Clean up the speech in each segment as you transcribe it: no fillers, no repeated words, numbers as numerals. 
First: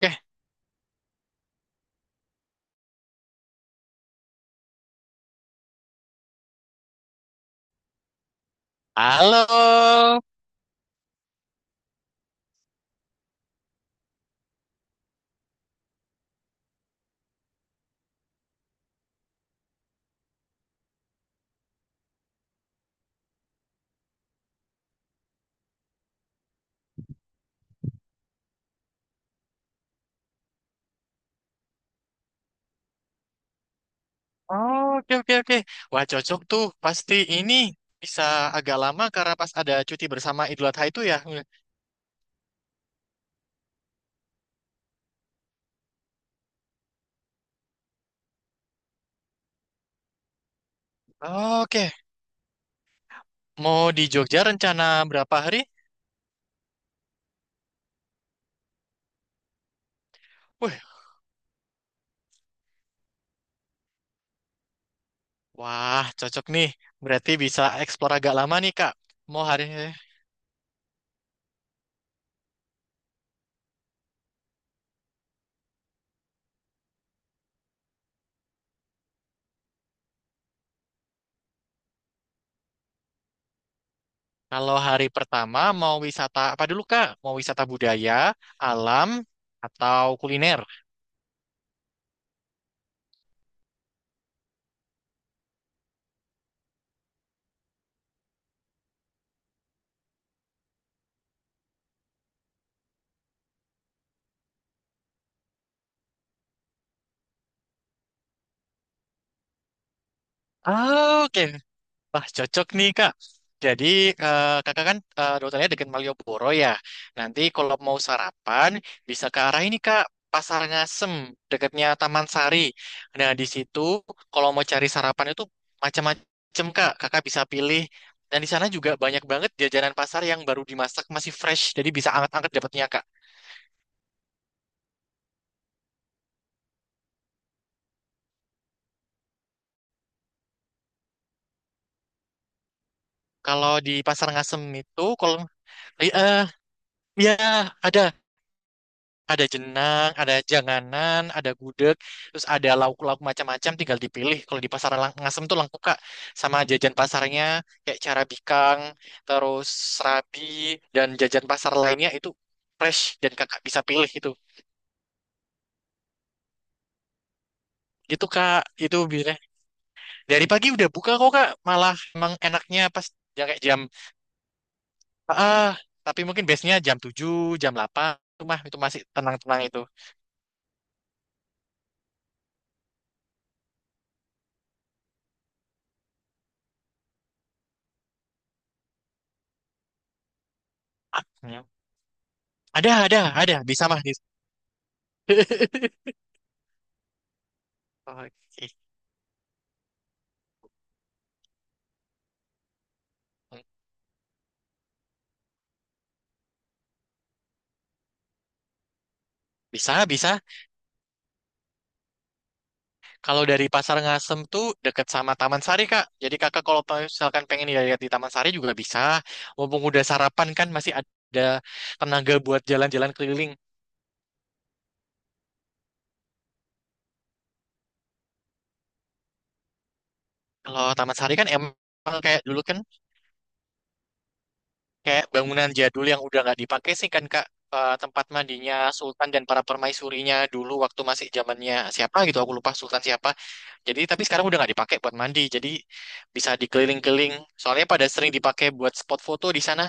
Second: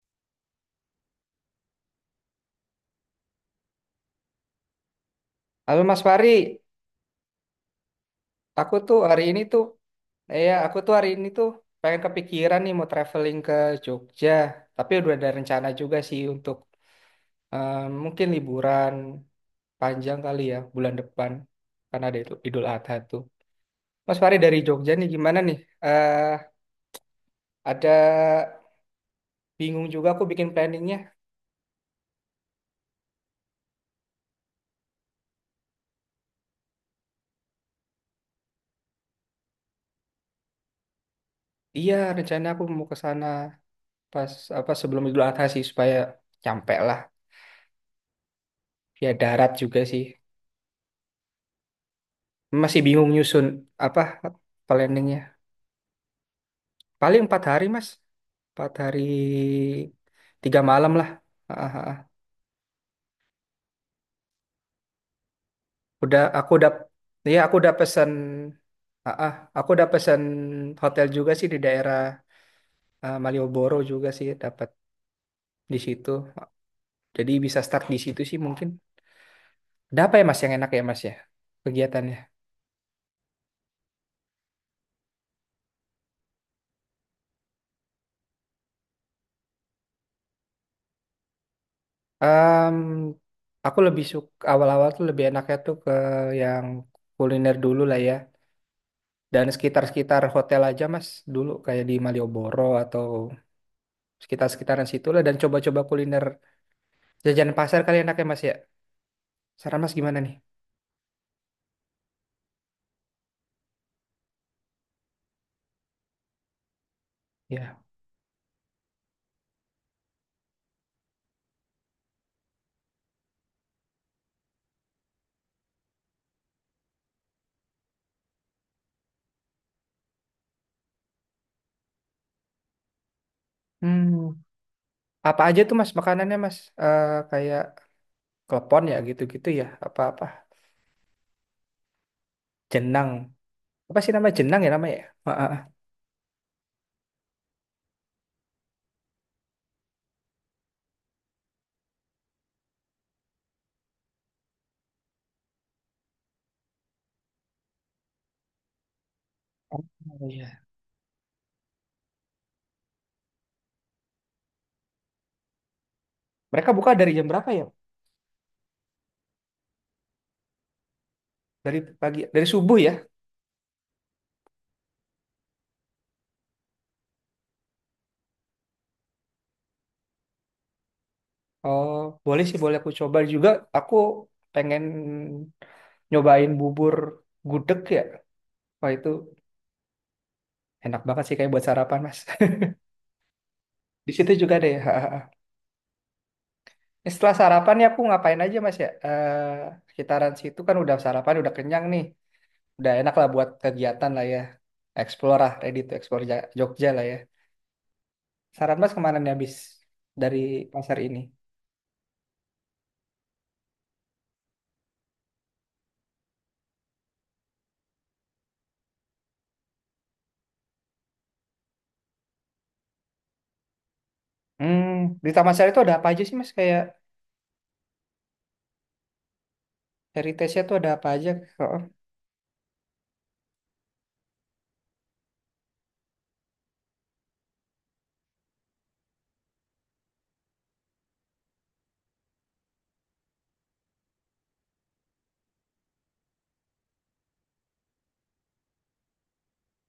Oke, Halo Mas Fari, aku tuh hari ini tuh, halo. Aku tuh hari ini tuh pengen kepikiran nih mau traveling ke Jogja, tapi udah ada rencana juga sih untuk eh, mungkin liburan panjang kali ya bulan depan karena ada itu Idul Adha tuh. Mas Fari dari Jogja nih gimana nih? Eh ada bingung juga aku bikin planningnya. Oh, oke, oke, oke. Wah, cocok tuh. Pasti ini bisa agak lama karena pas ada cuti bersama Idul Adha itu ya. Iya rencana aku mau ke sana pas apa sebelum Idul Adha sih supaya nyampe lah. Ya darat juga sih. Oke, Masih bingung nyusun mau apa di Jogja rencana berapa planningnya. hari? Paling empat hari, Mas. Empat hari, tiga Wih, malam lah. Ah, ah, ah. wah, Udah, cocok nih. Berarti aku bisa udah pesen, eksplor agak lama nih, Kak. ah, ah. Mau hari aku udah pesen hotel juga sih di daerah Malioboro juga sih dapat di situ. Jadi bisa start di situ sih mungkin. Ada apa ya Mas yang enak ya Mas ya kegiatannya? kalau hari pertama mau wisata apa dulu, Kak? Mau wisata budaya, alam, atau kuliner? Em, aku lebih suka awal-awal tuh lebih enaknya tuh ke yang kuliner dulu lah ya. Dan sekitar-sekitar hotel aja Mas dulu kayak di Malioboro atau sekitar-sekitaran situ lah dan coba-coba kuliner jajanan pasar kali enaknya mas ya saran mas gimana nih Ah, oke, wah, cocok nih, Kak. Jadi, Kakak kan dokternya dekat Malioboro ya. Nanti kalau ya. mau sarapan, bisa ke arah ini, Kak. Pasar Ngasem, dekatnya Taman Sari. Nah, di situ kalau mau cari sarapan itu macam-macam, Kak. Kakak bisa pilih. Dan di sana juga banyak banget jajanan pasar yang baru dimasak, masih fresh. Jadi bisa anget-anget dapatnya, Kak. Hmm, apa aja tuh mas makanannya mas? Kayak klepon ya gitu-gitu ya apa-apa jenang, Kalau di apa sih nama Pasar jenang Ngasem ya namanya ya? itu, kalau... Ah. Eh, eh, Ya, ada. Ada jenang, ada janganan, ada gudeg, terus ada lauk-lauk macam-macam tinggal dipilih. Kalau di pasar Ngasem tuh lengkap Kak, sama jajan pasarnya kayak cara bikang, terus Oh, serabi iya. dan jajan pasar lainnya itu fresh dan Kakak bisa pilih itu. Mereka buka dari jam berapa ya, Gitu Kak, itu biasanya. Dari pagi udah buka kok Kak, dari malah pagi emang dari subuh enaknya ya? pas ya kayak ah, tapi mungkin biasanya jam 7, jam 8. Itu mah itu masih tenang-tenang itu. Oh, boleh sih, boleh, aku coba juga. Aku pengen nyobain bubur gudeg ya, wah itu enak Ah, banget sih kayak buat ya. sarapan mas. Ada, bisa mah. Di situ juga ada ya. Ini setelah sarapan nih aku ngapain aja Mas ya? Sekitaran situ kan udah sarapan, udah kenyang nih. Udah enak lah buat Oke. kegiatan lah ya. Explore lah, ready to explore Jogja lah ya. Saran Mas kemana nih habis Bisa, dari bisa. pasar ini? Kalau dari Pasar Ngasem tuh deket sama Taman Sari, Kak. Jadi kakak kalau misalkan pengen lihat di Taman Sari juga bisa. Mumpung udah sarapan kan masih ada tenaga buat jalan-jalan keliling. Hmm, di Taman Sari itu ada apa aja sih Mas? Kayak heritage-nya tuh Kalau ada apa Taman aja? Sari kan emang Oh, kayak dulu kan kayak bangunan jadul yang udah nggak dipakai sih kan, Kak. Tempat mandinya Sultan dan para permaisurinya dulu waktu masih zamannya siapa gitu aku lupa Sultan siapa jadi tapi sekarang udah nggak dipakai buat mandi jadi bisa dikeliling-keliling soalnya pada sering dipakai buat spot foto di sana.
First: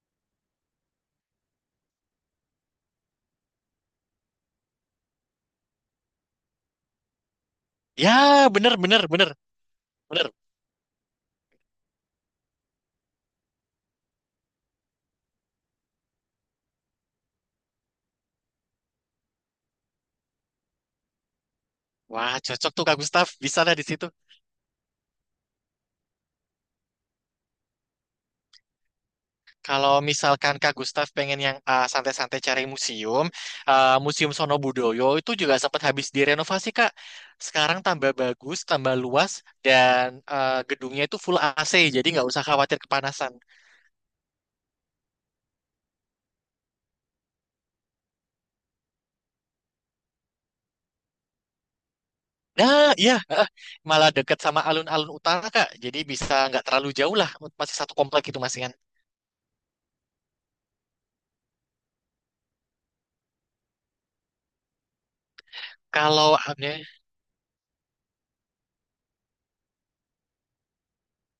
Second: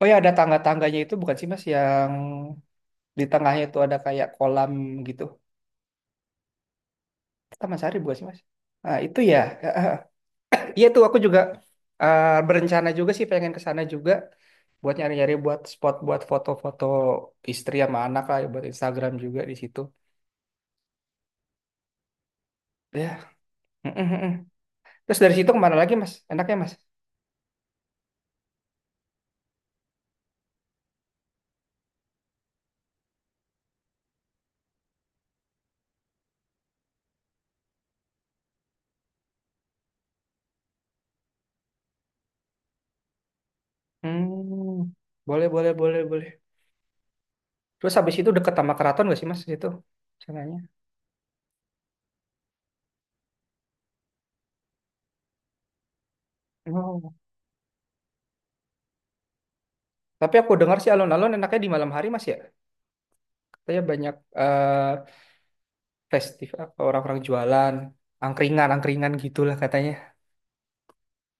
oh ya, ada tangga-tangganya itu bukan sih Mas yang di tengahnya itu ada kayak kolam gitu. Taman Sari bukan sih Mas? Ya, bener, Nah bener, itu bener, ya. bener. Iya tuh aku juga berencana juga sih pengen ke sana juga buat nyari-nyari buat spot buat foto-foto istri sama anak lah buat Instagram juga di situ. Wah, cocok tuh Kak Gustaf. Ya, Bisa lah di mm, situ. mm, mm. Terus dari situ kemana lagi Mas? Enaknya Mas? Kalau misalkan Kak Gustaf pengen yang santai-santai cari museum, Museum Sono Budoyo itu juga sempat habis direnovasi, Kak. Sekarang tambah bagus, tambah luas, dan gedungnya itu full AC, jadi nggak usah khawatir kepanasan. Hmm. Boleh, boleh, boleh, boleh. Terus habis itu deket sama keraton gak sih Mas itu? Sananya. Nah, iya, malah dekat sama alun-alun utara, Kak. Jadi bisa nggak terlalu jauh Oh. lah, masih satu komplek itu masih kan. Tapi aku dengar sih alun-alun enaknya di malam hari Mas ya. Katanya banyak eh, Kalau, eh, festival orang-orang jualan, angkringan gitulah katanya.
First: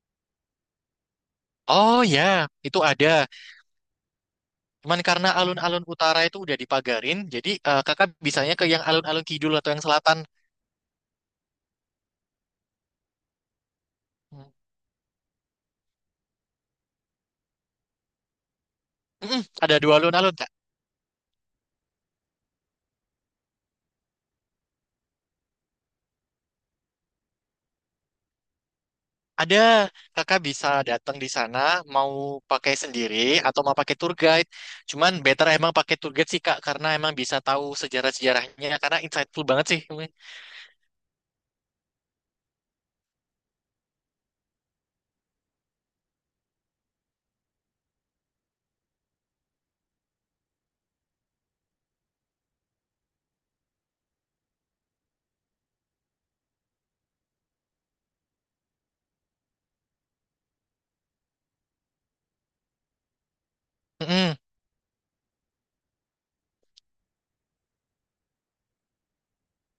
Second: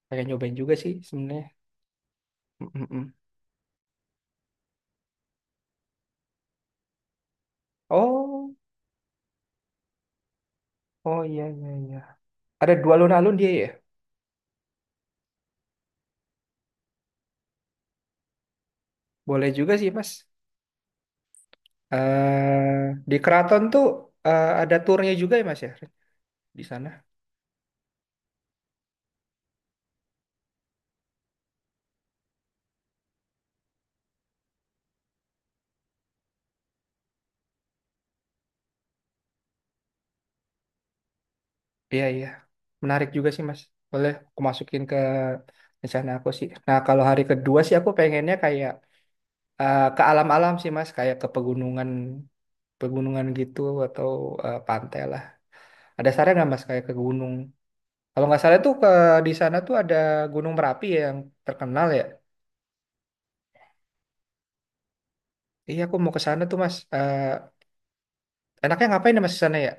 Pengen nyobain juga sih sebenarnya. oh ya, Mm, itu mm, ada. mm. Cuman karena alun-alun utara itu udah dipagarin, jadi kakak Oh, bisanya ke yang alun-alun kidul atau yang selatan. oh iya, iya, iya. Ada dua alun-alun dia ya. Mm-mm, Boleh juga ada sih dua Mas. alun-alun, Kak. eh di Keraton tuh ada turnya juga ya Mas ya di sana. Ada, kakak bisa datang di sana, mau pakai sendiri atau mau pakai tour guide. Cuman better emang pakai tour guide sih, Kak, karena emang bisa tahu sejarah-sejarahnya, karena insightful banget sih. Iya iya. Menarik juga sih Mas. Boleh aku masukin ke rencana aku sih. Nah kalau hari kedua sih aku pengennya kayak ke alam-alam sih Mas. Kayak ke pegunungan pegunungan gitu atau pantai lah. Ada saran nggak Mas kayak ke gunung? Kalau nggak salah tuh ke di sana tuh ada Gunung Merapi ya yang terkenal ya. Mm-mm. Iya, aku mau ke sana tuh, Mas. Enaknya ngapain ya, Mas, ke sana ya?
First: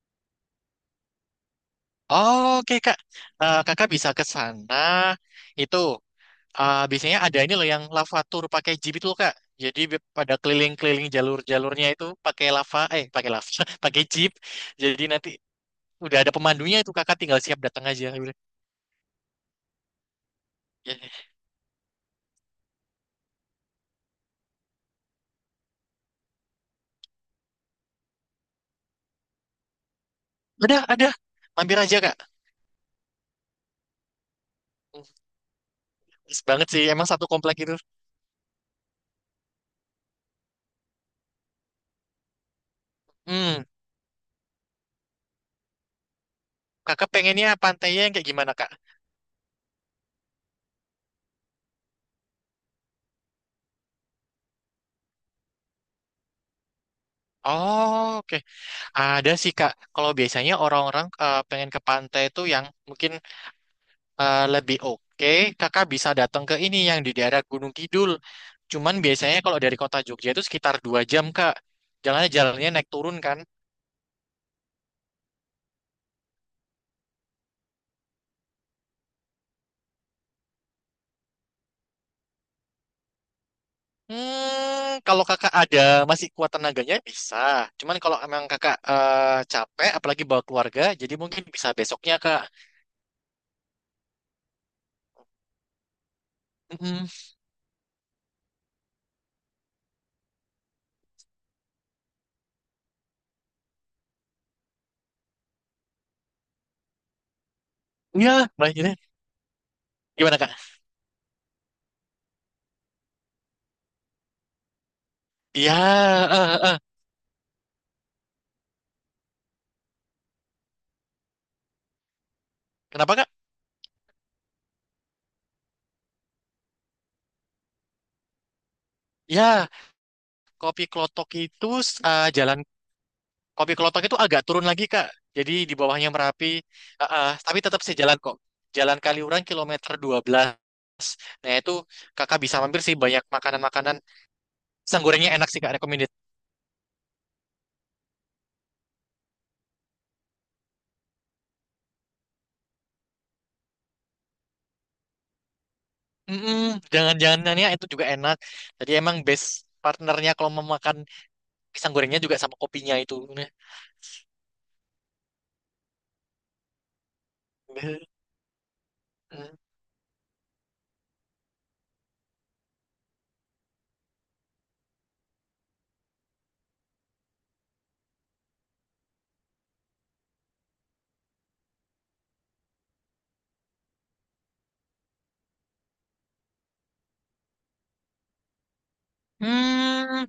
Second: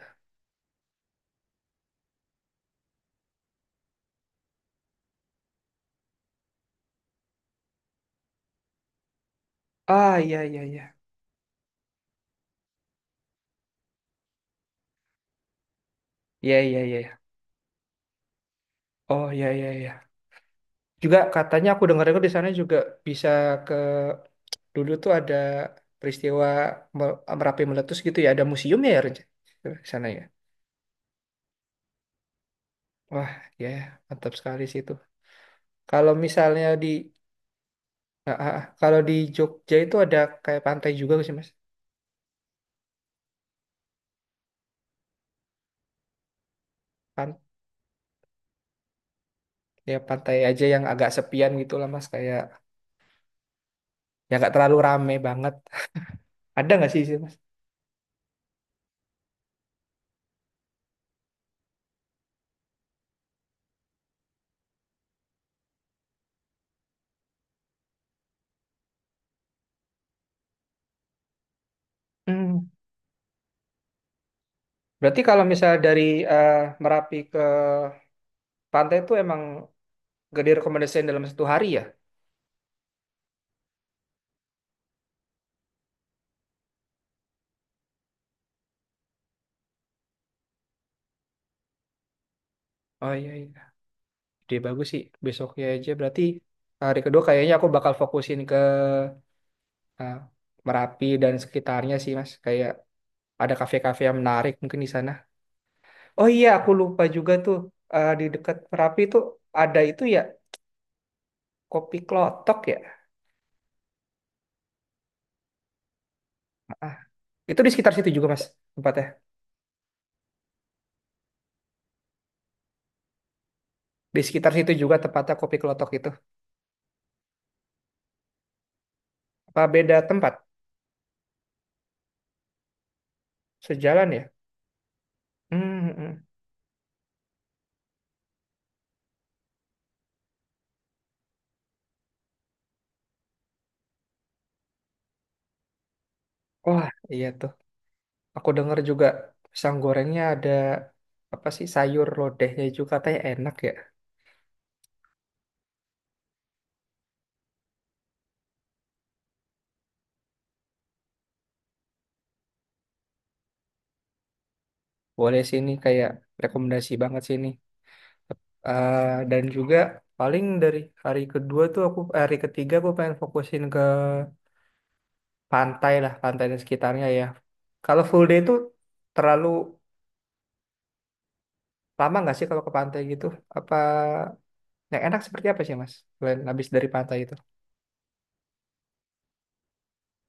Oke, Kak. Kakak bisa ke sana, itu. Ah, biasanya ada ini loh yang lava tour pakai jeep itu loh, Kak. Jadi Ah, pada iya, iya, iya. keliling-keliling jalur-jalurnya itu pakai lava, eh pakai lava, pakai jeep. Jadi nanti udah ada Iya, pemandunya iya, itu iya, Kakak iya. tinggal siap datang aja. Oh, iya, iya, iya. Ya. Juga katanya aku dengar-dengar di sana juga bisa ke... Dulu tuh ada peristiwa Merapi meletus gitu ya. Ada museum ya, Ren? Di sana ya. Ada, ada. Mampir aja, Kak. Wah, ya, mantap sekali sih itu. Hmm, Kalau Pas misalnya banget sih, di... emang satu komplek itu. Ah. Kalau di Jogja itu ada kayak pantai juga nggak sih, Mas? Hmm, Kakak Pan pengennya pantainya yang kayak gimana, Kak? Ya, pantai aja yang agak sepian gitu lah, Mas. Kayak... ya nggak terlalu rame banget. Ada nggak sih, Mas? Oh, oke. Ada sih, Kak. Kalau biasanya orang-orang pengen ke pantai itu yang mungkin lebih oke, kakak bisa datang ke ini yang di daerah Gunung Kidul. Cuman biasanya kalau dari kota Jogja itu sekitar 2 jam, Kak. Jalannya Hmm. jalannya naik turun kan. Berarti kalau misalnya dari eh, Merapi ke pantai itu emang gak direkomendasikan dalam satu hari ya? Kalau kakak ada masih kuat tenaganya bisa. Cuman kalau emang kakak capek, apalagi bawa keluarga, jadi mungkin bisa besoknya kak. Oh iya iya, dia bagus sih. Besoknya aja berarti hari Mm-mm. kedua kayaknya aku bakal fokusin ke eh, Merapi dan sekitarnya sih Mas. Kayak ada kafe-kafe yang menarik mungkin di sana. Oh iya, aku lupa juga tuh, di Ya, dekat baiknya. Merapi itu ada itu ya, Gimana kak? kopi klotok ya. Ya, eh, eh, eh. Ah, itu di sekitar situ juga Mas tempatnya. Kenapa kak? Di sekitar situ juga tempatnya kopi klotok itu. Apa Ya, beda tempat? kopi klotok itu eh, jalan Kopi Klotok Sejalan itu ya? agak turun lagi Kak. Jadi di Hmm, hmm, bawahnya hmm. Merapi, ah, ah, tapi tetap sejalan kok. Jalan Kaliurang kilometer 12. Nah itu kakak bisa mampir sih banyak makanan-makanan. Pisang gorengnya enak sih Kak, recommended. Wah, iya tuh. Aku dengar juga pisang gorengnya ada apa sih, sayur lodehnya juga katanya enak ya. Mm-mm, jangan-jangannya itu juga enak. Jadi emang best partnernya kalau mau makan pisang gorengnya juga sama kopinya itu. Boleh sini kayak rekomendasi banget sini. Dan juga paling dari hari kedua tuh aku hari ketiga aku pengen fokusin ke pantai lah, pantai dan sekitarnya ya. Kalau full day itu terlalu lama nggak sih kalau ke pantai gitu? Apa yang enak seperti apa sih Mas? Selain habis dari pantai itu? Hmm,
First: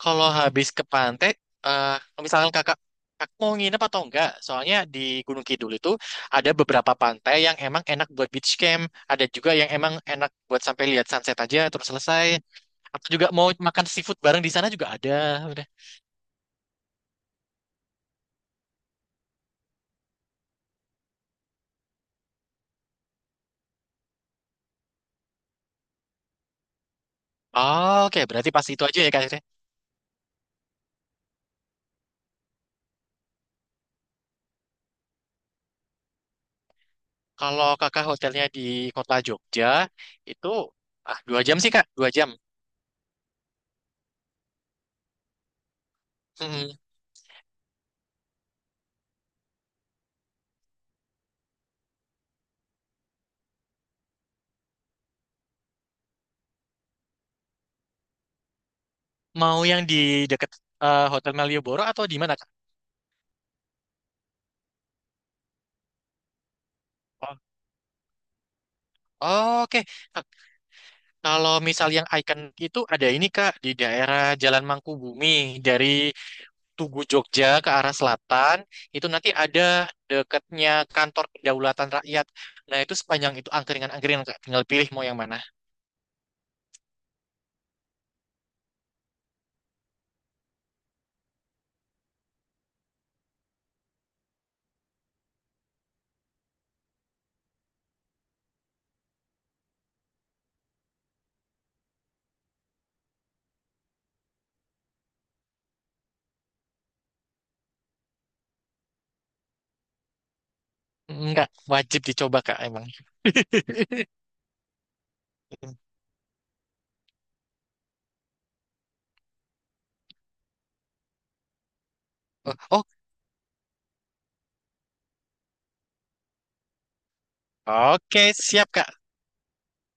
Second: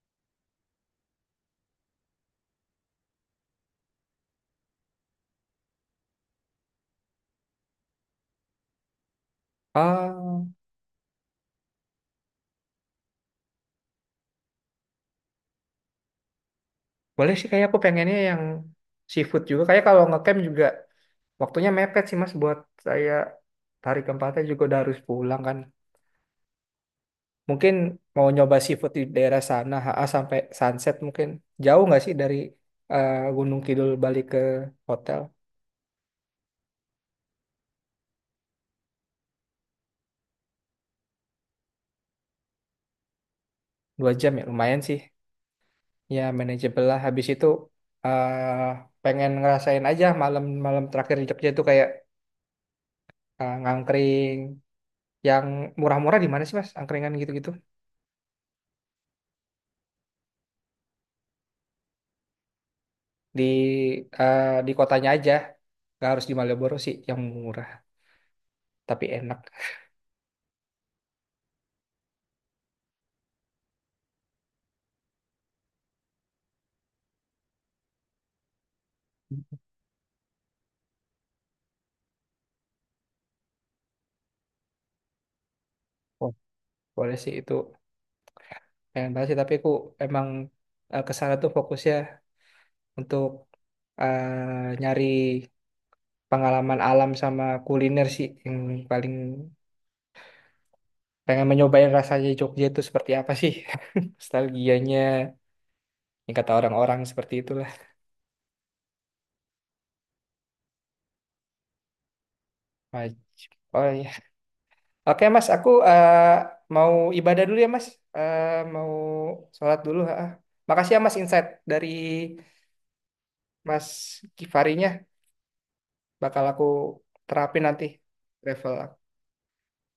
Kalau habis ke pantai, eh misalkan kakak mau nginep atau enggak? Soalnya di Gunung Kidul itu ada beberapa pantai yang emang enak buat beach camp, ada juga yang emang enak Oh, buat sampai lihat sunset aja terus selesai. Atau juga mau makan seafood bareng di sana juga ada. Udah. boleh sih kayak aku pengennya yang seafood juga. Kayak kalau ngecamp juga waktunya mepet sih Mas buat saya, hari keempatnya juga udah harus pulang kan. Mungkin Oh, oke, mau berarti nyoba pas itu seafood di aja ya kak. daerah Irene. sana HA sampai sunset mungkin. Jauh nggak sih dari Gunung Kidul balik ke hotel? Kalau kakak hotelnya di kota Jogja itu 2 jam sih kak, 2 jam. Dua jam ya lumayan sih. Ya Mm-mm. manageable lah. Habis itu eh pengen ngerasain aja malam-malam terakhir di Jogja itu kayak ngangkring yang murah-murah di mana sih Mas? Angkringan gitu-gitu. Mau yang di deket Hotel Malioboro atau di mana kak? Di di kotanya aja. Gak harus di Malioboro sih yang murah tapi enak. Oh, oke, kalau misal yang icon itu ada ini Kak di daerah Jalan Mangkubumi dari Tugu Jogja ke arah selatan itu nanti ada dekatnya kantor kedaulatan rakyat. Nah itu sepanjang itu angkringan-angkringan Kak tinggal pilih mau yang mana. Boleh sih itu, pengen banget sih, tapi aku emang ke sana tuh fokusnya untuk nyari pengalaman alam sama kuliner sih yang paling pengen mencobain rasanya Jogja itu seperti apa sih. Nostalgianya yang kata orang-orang seperti itulah. Enggak wajib dicoba Kak emang. Wajib. Oh iya, oke Mas, aku mau ibadah dulu ya Mas. Mau sholat dulu ha. Makasih ya Mas, insight dari Oh oh, Mas Kifarinya bakal aku terapin nanti oke siap travel. Kak.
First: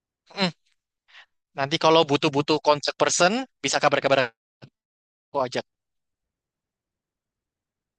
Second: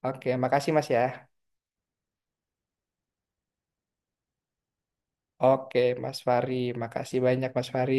Oke, Mm, makasih Mas ya. Nanti kalau butuh-butuh kontak person bisa kabar-kabar aku aja. Oke, Mas Fari. Makasih banyak Mas Fari.